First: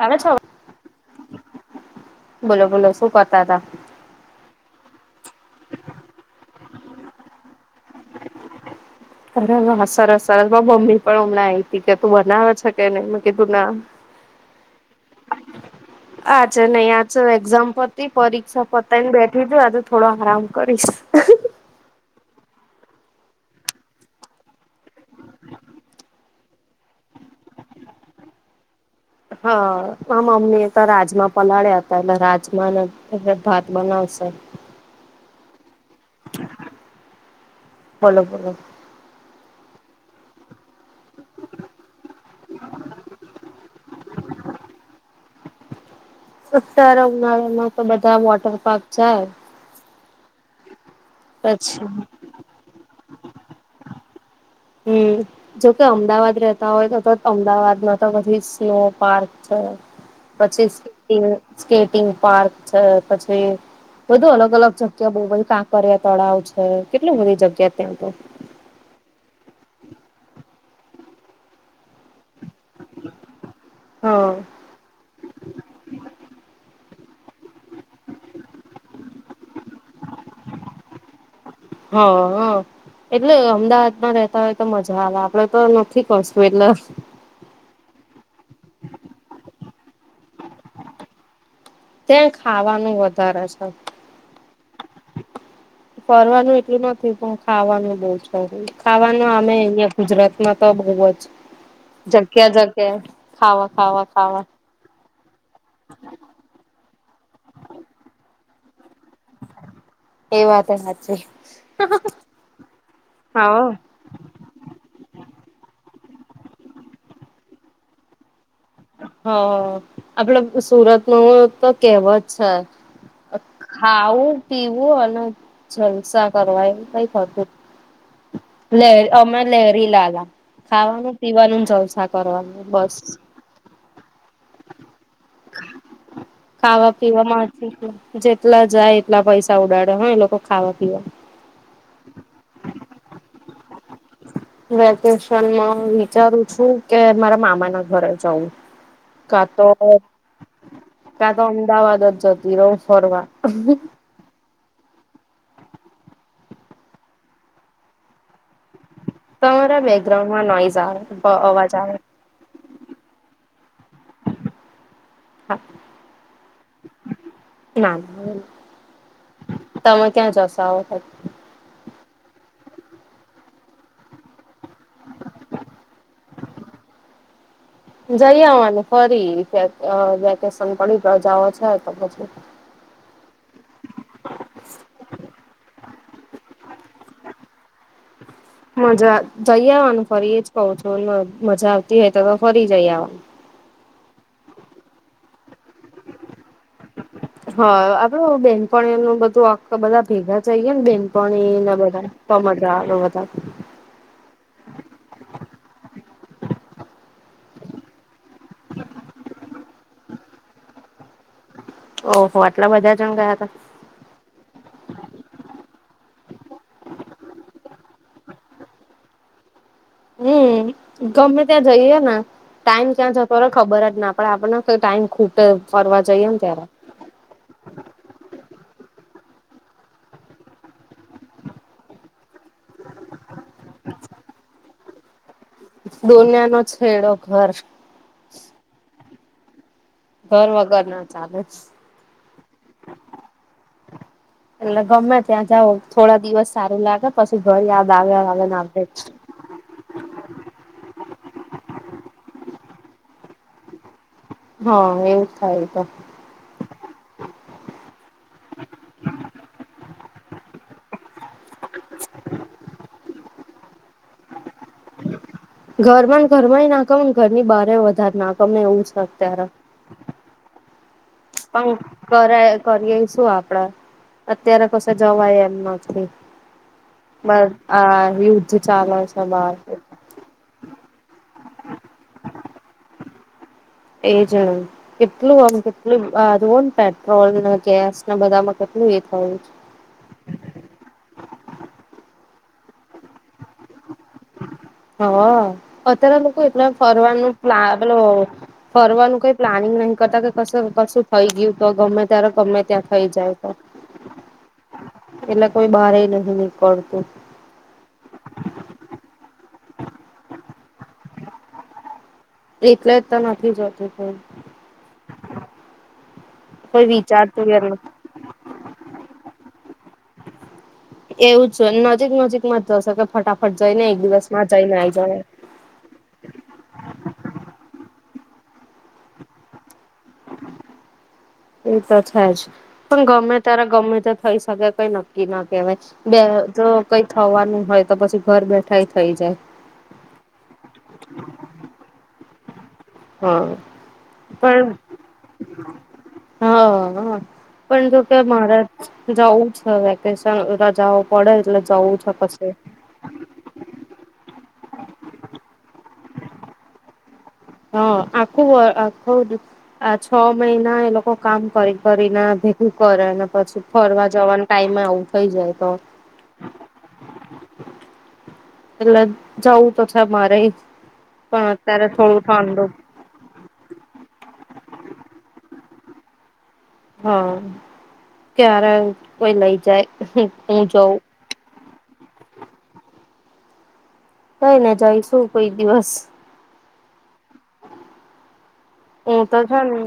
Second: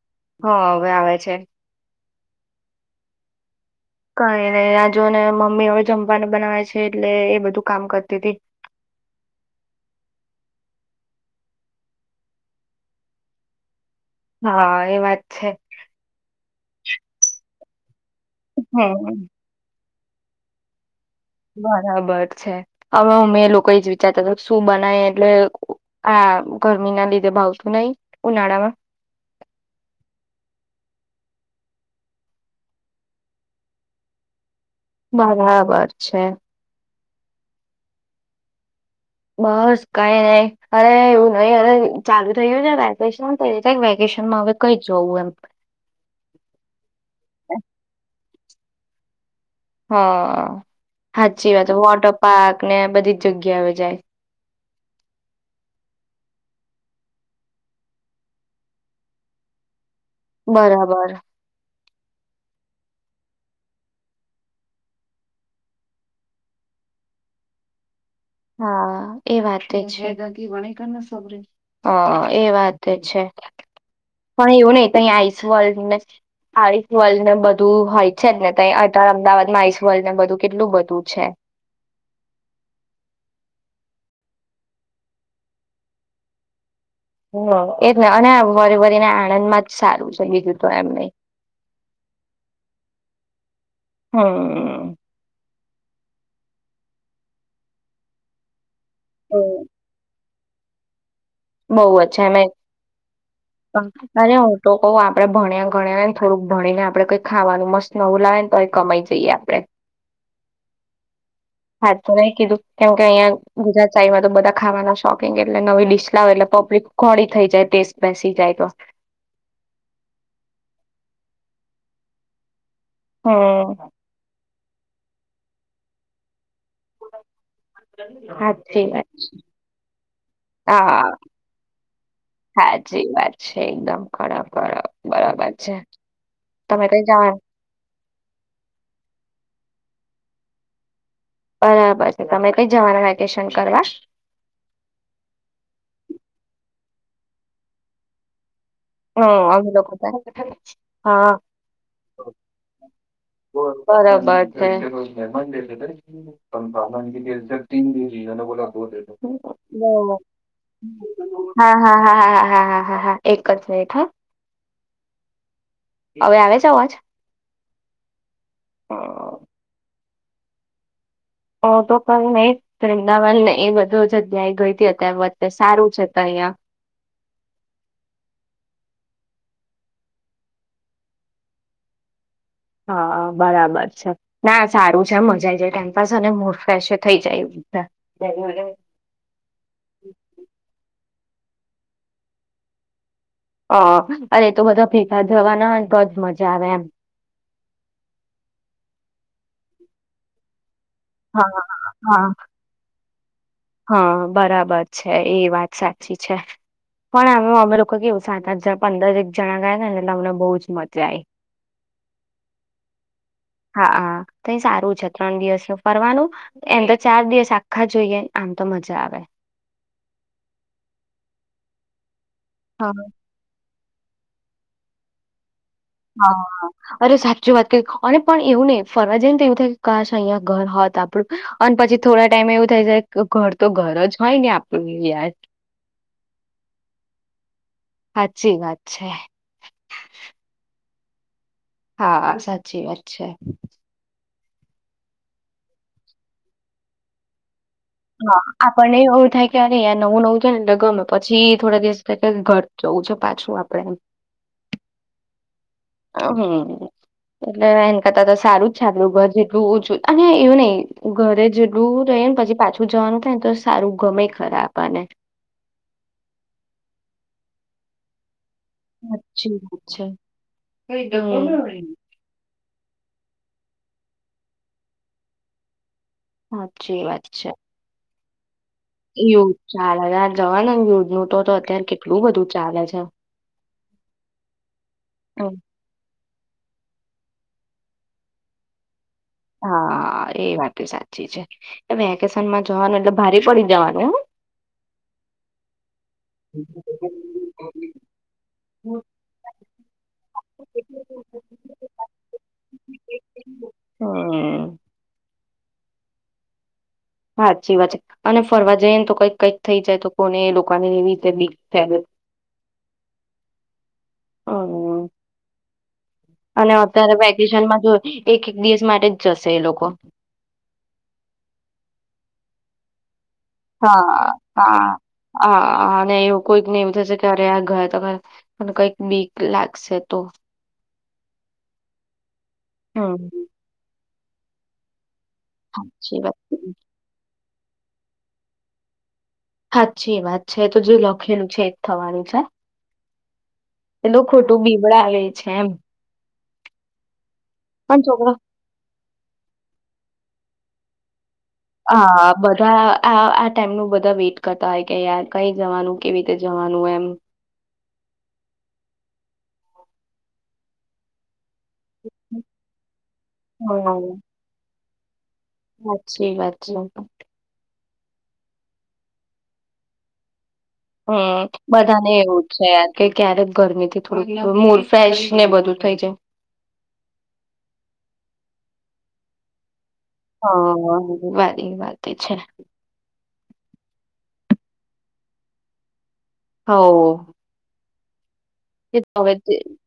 આવે છો? હા હવે આવે છે બોલો બોલો. શું કર્તા હતા.? કઈ નહી, જો ને મમ્મી હવે જમવાનું બનાવે છે. એટલે એ બધું કામ કરતી હતી. હા હા સરસ સરસ મમ્મી પણ હમણાં આવી હતી, કે તું બનાવે છે કે નહી? તું ના. હા એ વાત છે [unintelligible] આજે નહી આજ એક્ઝામ્ પરીક્ષા પતાઈ ને હમ બેઠી છું--. થોડો આરામ કરીશ. બરાબર છે હવે, અમે લોકો જ વિચારતા હતા શું બનાય? એટલે આ ગરમી ના લીધે ભાવતું નઈ, ઉનાળામાં હા! મમ્મી એ તો રાજમા પલાળ્યા હતા. એટલે રાજમાને એ ભાત બનાવશે. બરાબર છે. [unintelligible] બોલો બોલો. બસ કઈ નહીં અરે એવું નહી, અરે ચાલુ થયું છે વેકેશન તય વેકેશન માં હવે કઈ જોવુ એમ. ઉતારા ઉનાળામાં તો બધા મોટા વળી પાછ જાય હા. સાચી વાત પછી વોટર પાર્ક ને બધી જ જગ્યા આવે જાય. હમ જોકે અમદાવાદ રહતા હોય તો તો અમદાવાદમાં તો કછી સ્નો પાર્ક છે. પછી બરાબર સ્કેટિંગ સ્કેટ ગ પાર્ક છે પછી બધું અલગ અલગ જગ્યા બ કાંકરિયા તળાવ છે કેટલી બધી જગ્યા ત્યાં તો હા એ વાત છે [unintelligible] વ સ હ. એ વાત છે. હા પણ એવું નહ વલ્ડ ને બધું હોય છે ને ત અત્યારે અમદાવાદમાં આઈસ વર્લ્ડ ને બધું કેટલું બધું છે. હા હ એટલે અમદાવાદમાં રહતા હોય તો મજા આવે આપડે તો નથી કરતું એટલે હ એજ અને વરે વરીને આનંદ માં જ સારું છે ગીધું હતું એમને ત્યાં ખાવાનું વધારે છે. હમ. ફરવાનું એટલું નથી પણ ખાવાનું બહુ શ ખાવાનું અમે અહિયાં ગુજરાત ના તો બહુ જ બઉ છે એમે જગ્યા જગ્યા ખાવા ખાવા અરે ખાવા હું તો કવ આપ આપડણે ભણ્યા ગણ્યા ને થોડું ભણીને આપ આપણે કંઈ ખાવાનું મસત નવું લાવ ને તો કમાઈ જાય જાય આપડે એ વાત એ હાચી. હા તો અવે કીધું કેમ અહીંયા હા. ગુજરાત ચાઈમાં તો બધા ખાવાના શોખીંગ એટલે નવી ડીસ્ક એટલે પબ્લીક ખોડી થઈ જાય ટેસ્ટ બેસી જાય તો હ આપડે સુરતનુ તો કેવ જ છે. હમ ખાાવુ પીવું અને જલસા કરવા એવું કઈ થતું સાચી વાત લહેરી અમે લહેરી લલા હા ખાવાનું પીવાનું જલસા કરવાનું બસ બરા બરાબર છે. તમે ખાવા કઈ જવાનું પીવામાં જેટલા જાય એટલા પૈસા ઉડાડે હ એ લોકો ખાવા પીવા બરાબર છે તમે કઈ જવાના વેકેશન કરવા વેકેશનમાં વિચારું છું કે મારા મામાના ઘરે જઉું હમ અમે લોકો કા હા તો અમદાવાદ જ જતી રહું ફરવા. બરાબર છે. [inaudible] [unintelligible] તમારા બેકગ્રાઉન્ડમાં નોઈઝ આવે બ બવ અવાજ હા આવે હા હા હા હા હા હાએક બેઠા હા હવે આવે છે અવાજ ના ના તમે ક્યાં જશો આ વખત ઓ તો કઈ નહી અમદાવાદને એ બધો જ અધ્યાય ગઈ હતી અત્યારે બધે સારું છે તય અહં જઈ આવવાનુ ફરી અ વેકેશન પડી જ જાવો છે તો પછી હા બરાબર છે. ના મજા જઈ આવવાનું ફરી એ જ કઉ છું એમા મજા આવતી હોય તો તો ફરી જઈ આવા અ અરે એ તો બધા ભેગા થવાના હોય ને તોજ મજા આવે એમ હ આપડે ઓ બેનપણીઓ નું બધું આમ તો બધા ભેગા જઈએ ને બેન પણી હા ને બધા હા તો મજા આવે વધારે. હા બરાબર છે એ વાત સાચી છે પણ આમે અમે લોકો કેવું સાત આઠ પંદર એક જણા ગયાતાંને એટલે અમને બહુ જ મજા આઇ ઓહો આટલા બધા જણ ગયા હતા હા આ તે સારું છે ત્રણ દિવસે ફરવાનું એમતો ચાર દિવસ આખા જોઈએ આમ તો મજા આવે હમ ગમે ત્યાં જઈએ ને ટાઈમ હા ક્યાં જતો રે ખબર જ ને આપડે આપણને કોઈ ટાઈમ ખૂટે ફરવા જઈએ ને ત્યારે હા અરે સાચી વાત કરી અને પણ એવું નહી ફરવા જઇયે ને એવું થાય કાશ અઇયા ઘર હોત આપડું અને પછી થોડા ટાઈમ એવું થઈ જાય ઘર તો ઘર જ હોય ને આપણું યાાર દોનિયા નો છેડો ઘર સાચી વાત છે ઘર વગર ના ચાલે હા સાચી વાત છે એટલે ગમે ત્યાં જાવ થોડા દિવસ સારું લાગે પછી ઘર યાદ આવે હા આવે ને આવે આપણને જ. એવું થાય કે અરે યાર નવું નવું છે ને એટલે ગમે પછી થોડા દિવસ [unintelligible] ઘર જવું છે પાછું આપડે હ એવું જ થાય છે હમ એટલે એન કરતા તો સારું જ છે આપલું ઘર જેટલું ઓછું અને એવું નહી ઘરે જ જેટલું દૂર રહી ને પછી પાછું જવાનું તો સારું ગમેય ખરા આપડને ઘરમાં ને ઘરમાંય નાખો અને ઘરની બહારય વધારે નાખ ગમે એવું છે અત્યારે સાચી વાત છે કઈ પણ ડગલું કરે કરીએ શું આપડે અત્યારે કશે જવાય એમ નથી બસ આ યુ યુધ ચાલે જવા યુદ્ધ નું તો તો અત્યારે કેટલું બધું ચાલે છે એ જણ કેટલું હમ આમ કેટલું આ જોવોને પેટ્રોલ ન ગેસ ના બધામાં કેટલું થયું છે. હા એ વાત તો સાચી છે. એમાં વેકેશન માં જવાનું એટલે ભારી પડી જવાનું હો હ અત્યારે લોકો એટલા ફરવાનું પ્લા મતલબ હ ફરવાનું કઈ પ્લાનિંગ નહી કરતા કે કશું થઈ ગયું તો ગમે ત્યારે ગમે ત્યાં થઈ જાય તો હમ એટલે કોઈ બહારએ નથી નીકળતું. સાાચી વાત છે અને ફરવા જઈ ને તો કઈક કઈક થઈ જાય તો કોને લોકોને એવી રીતે બીક થે ને. એટલે જ તો નથી જતું કોઈ. હમ અને કોઈ અત્યારે વિચારતું યાર વેકેશનમાં જો એક એક દિવસ માટે જશે એ લોકો એવું છ નજીક નજીકમાં જ તોશે હા હા હા અને એવું કોઈક ને એમ થશે અયારે આ ઘયા તો ધયા અને કઈક બીક લાગશે તો એ તો છે જ. પણ હમ ગમે તારે ગમે તે થઈ સગે કઈ ન કી ના કવાય સાચી બે વાત તો છે. કઈ થવાનું હોય તો પછી ઘર બેઠા થઈ જાય. હાચી વાત છે એ તો જો લખેું છે થવાની નુંજ. હા પણ બીવડાવે છે એમ હા હ પણ જો કે મહારાજ જવું છે વેકેશન રજાઉ પડે એટલે જવું છે હા પછી બધા આ આ ટાઈમનું બ બધા વેઇટ કરતા હોય કે યાર કઈ જવાનું કેવી રીતે જવાનું એમ. હા આખું અહ આખું દુ આ છો મહિના એ લોકો કામ કરી કરીને ભેગું કરે અને પછી ફરવા જવાનું ટાઈમેં આવું થઈ જાય તો હાછી વાત છે એ તો. એટલે જવું તો છે મારેજ હમ્મ બધાને એવું છે યાર કે ક્યારેક ગરમી થી થોડી મુ ફ્રેશ ને બધું થઈ જાય. હા ક્યારે કોઈ લઈ જાય. હા, હું જઉં બાય. એ માટે છે. હઉ ને જયશું કોઈ દિવસ. હઓ. હું તો જે ને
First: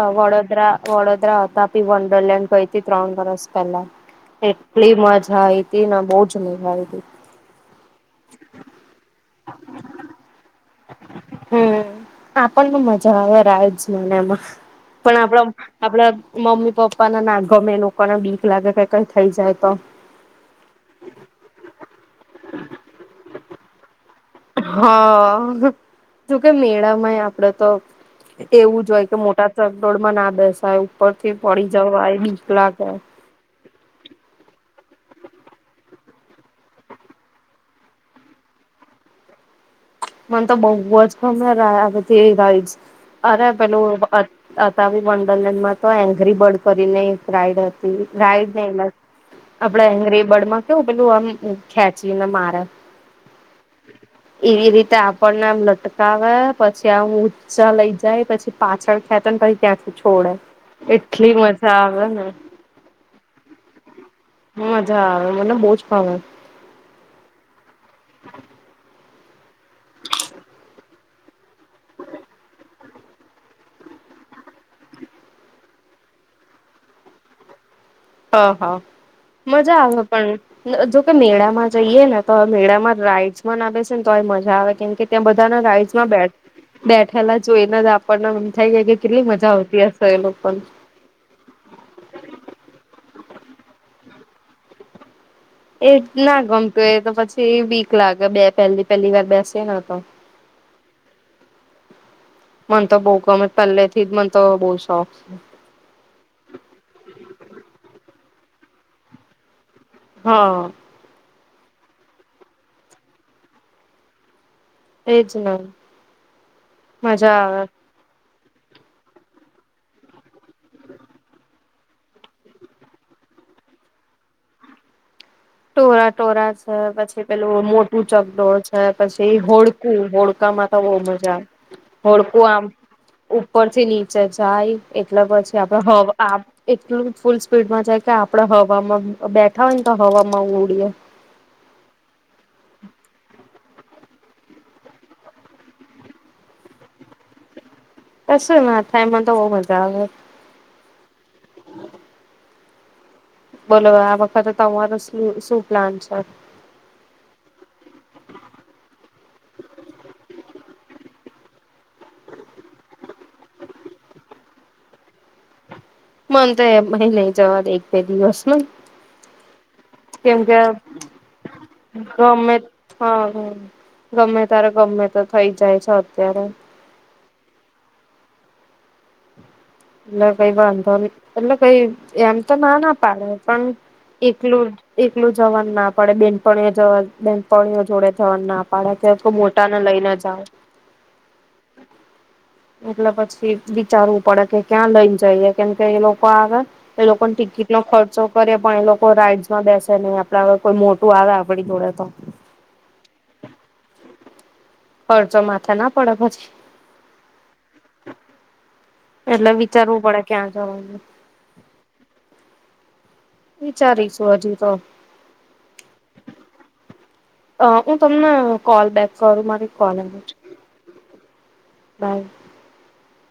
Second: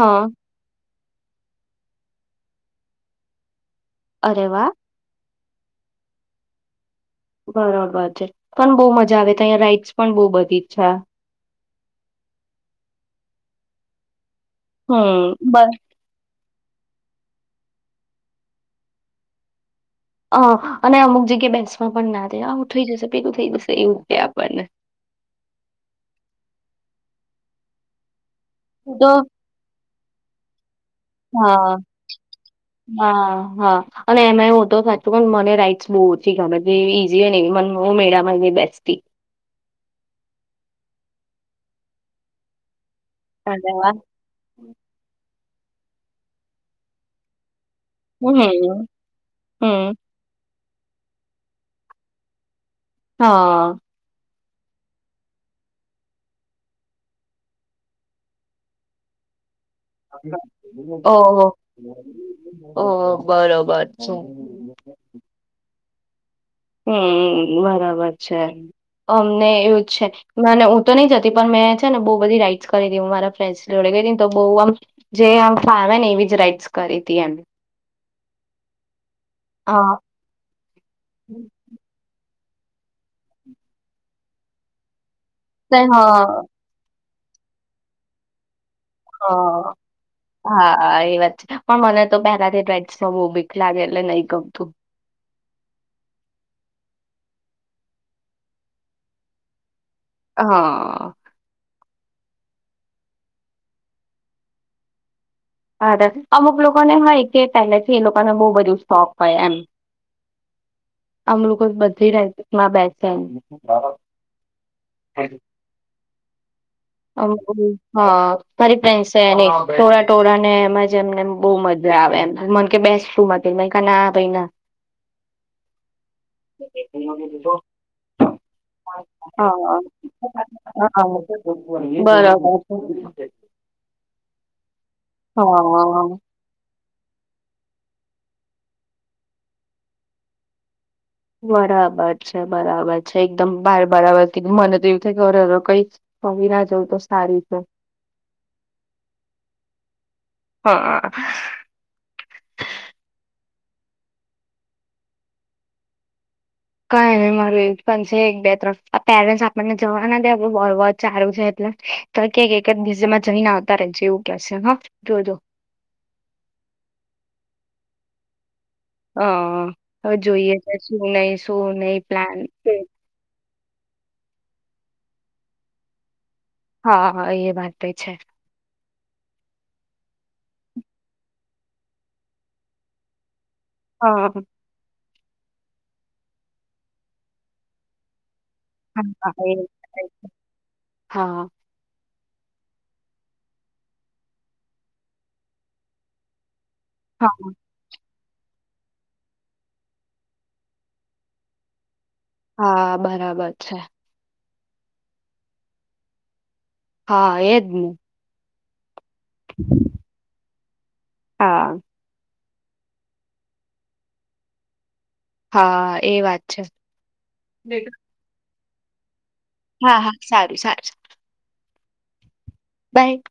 અહ વરોદરા વડોદરા હતા પી વંડરલેન્ડ ગઈ હતી ત્રણ વર્ષ પેલા અરે વાહ એટલી મજ હા એ તી ના બોજ મેડ મળીતી. તહીંયા રાઈટ્સ પણ બહુ બધી છા. હમ આપણ ને મજા આવે રાઇડસ ને એમાં. પણ હમ આપણા બસ આપણા મમ્મી પપ્પા નાને ના ગમે એ લોકોને બીક લાગે કે કઈ થઈ જાય તો. હ અને અમુક જગ્યા બેસમાં પણ ના દે આવું થઈ જશે પેલું. થઈ જશે એવું આપ હા જોકે મેળા મય આપડે તો એવું જ હું હોય તો કે મોટા ચકડોળમાં ના બેસાય ઉપર થી પડી હા જવાય બીક લાગે હા હા અને એમાં હું તો સાચું પણ મને રાઈટસ બહુ ઓછી ગમે તે ઈઝી હોય ને મ મેળામાંને બેસતી મને તો બહુ જ ગમે આ બધી એ રાઈડસ અરે પેલું આતા બન તો એંગરી બર્ડ કરીને એક રાઈડ હ હમ રાઈડ ન આપડા હમ હંગ્રેબર્ડ માં કેવું પેલું આમ ખેંચી ને મારે હા. એવી રીતે તે આપણને આમ લટકાવે પછી આમ ઊંચા લઈ જાય પછી પાછળ ખેતા ને પછ ઓહ મજા આવે ઓહ ને ઓ બરોબર છે. હા. હમ બરાબર. બચ છે. અમને એવું જ છે મને હું તો નહી જતી પણ મેં છે ને બહુ બધી રાઈડ્સ કરી હતી મારા ફ્રેન્ડ જોડે ગઈ હતીને તો બ આમ જેમ ફમે ને એવી જ રાઈડ્સ કરી હતી એ. હા હા. મજા આવે પણ જોકે મેળામાં જઈએ ને. તો મેળામાં રાઈડસ આવે છે ને તો મજા આવે કેમ કે ત્યાં બધાના તે રાઈડસમાં બે હા બેઠ પેલા જો એને જ આપણને થઈ જાય કે હ કેટલી મજા આવતી હશે એ લોકોને હા એ વાત છે પણ મને તો પહેલાથી જ રાઈ જવું બીખ લાગે એટલે નહી ગમતું. એ ના ગમતું એ તો પછી વીક લાગે બે પહેલી પહેલી વાર બેસે ને તો હા. મને તો બહુ ગમે પહેલે થી જ મને તો બહુ શોખ છે. હા અમુક લોકોને હય કે પહેલેથી એ લોકોને બહુ બધું સોખ હોય એમ હા. આમ લોકો બધીમાં બેસે એ જના બ. [unintelligible] હા. તારી ફ્રેન્ડ સે ને ટોળા ટોળા ને એમજ એમને બો મજા આવે એમ. મન કે બેસ [unintelligible] મે ક ના ભાઈ ના. ટોરા ટોરા છે પછી પેલું મોટું ચકડોળ છે પછી હા હોડકું, હોડકામાં તો બો મજા બરાબર હોડકું આમ ઉપરથી નીચે જાય એટલે પછી આપડે હવ હા આબ એ થોડુંક ફૂલ સ્પીડમાં જાય કે આપડ હવામાં બ-બેઠા હોય ન તો હ માં ઉડીયે. બરાબર છે, બરાબર છે. એકદમ બાર બરાબર કીધું. મને તો એવું થાય ક અરરર કઈ જ પડી ના જવ તો સારું છે. કશુંય ના થાય મન તો બો મજા આવે. હા બોલો આ વખતે તમારો શ્લુ-શું પ્લાન છે? કાંઈ નઈ મારું એવું જ પ્લાન છે એક બે ત્રણ આ પેરેન્ટસ આપણને જવાના દે આપડું બર્ડ વોટચ છે, હારું છે એટલે તો કે એક જ દિવસેમાં જઈને આવતા રેજે એવું કે છે હ જોજો. મન તો એમય નઈ જવા એક બે દિવસમાં. અહ હવે કેમ જોઈએ કે છે શું નઈ શું નઈ પ્લાન ગમે હા ગમે ત્યારે ગમે તે થઇ જાય છે અત્યારે હા, એ વાતય છે. એટલે કઈ વાંધો નઈ. એટલે કઈ એમ તો ના ના પાડે. પણ હા હા એકલું એકલું જવાન ના પાડે. બેનપણીઓ જવા બેનપણીઓ જોડે જવાન ના પાડે હા કે કોઈ એ મોટાને માટે. લઈને જાવ. હા એટલે પછી વિચારવું પડે કે ક્યાં લઈને જઈએ કેમ કે એ લોકો આવે એ લોકોન હા ટિકિટનો ખર્ચો કરીએ પણ એ લોકો રાઈડ્સમાં બેેસે નઈ આપડે હવે કોઈ મોટું આવે આપડી જોડે તો. હા, બરાબર છે. ખર્ચો માથે ના પડે પછી? હા, એજ ને. એટલે વિચારવું પડે ક્યાં જવાનું. હા. વિચારીશું હજી તો. હા, એ વાત છે. અ હું તમન કોલ બેક કરું મારી કોલ હા હા. આવે છે સારું સારું સારું. બાય. બાય.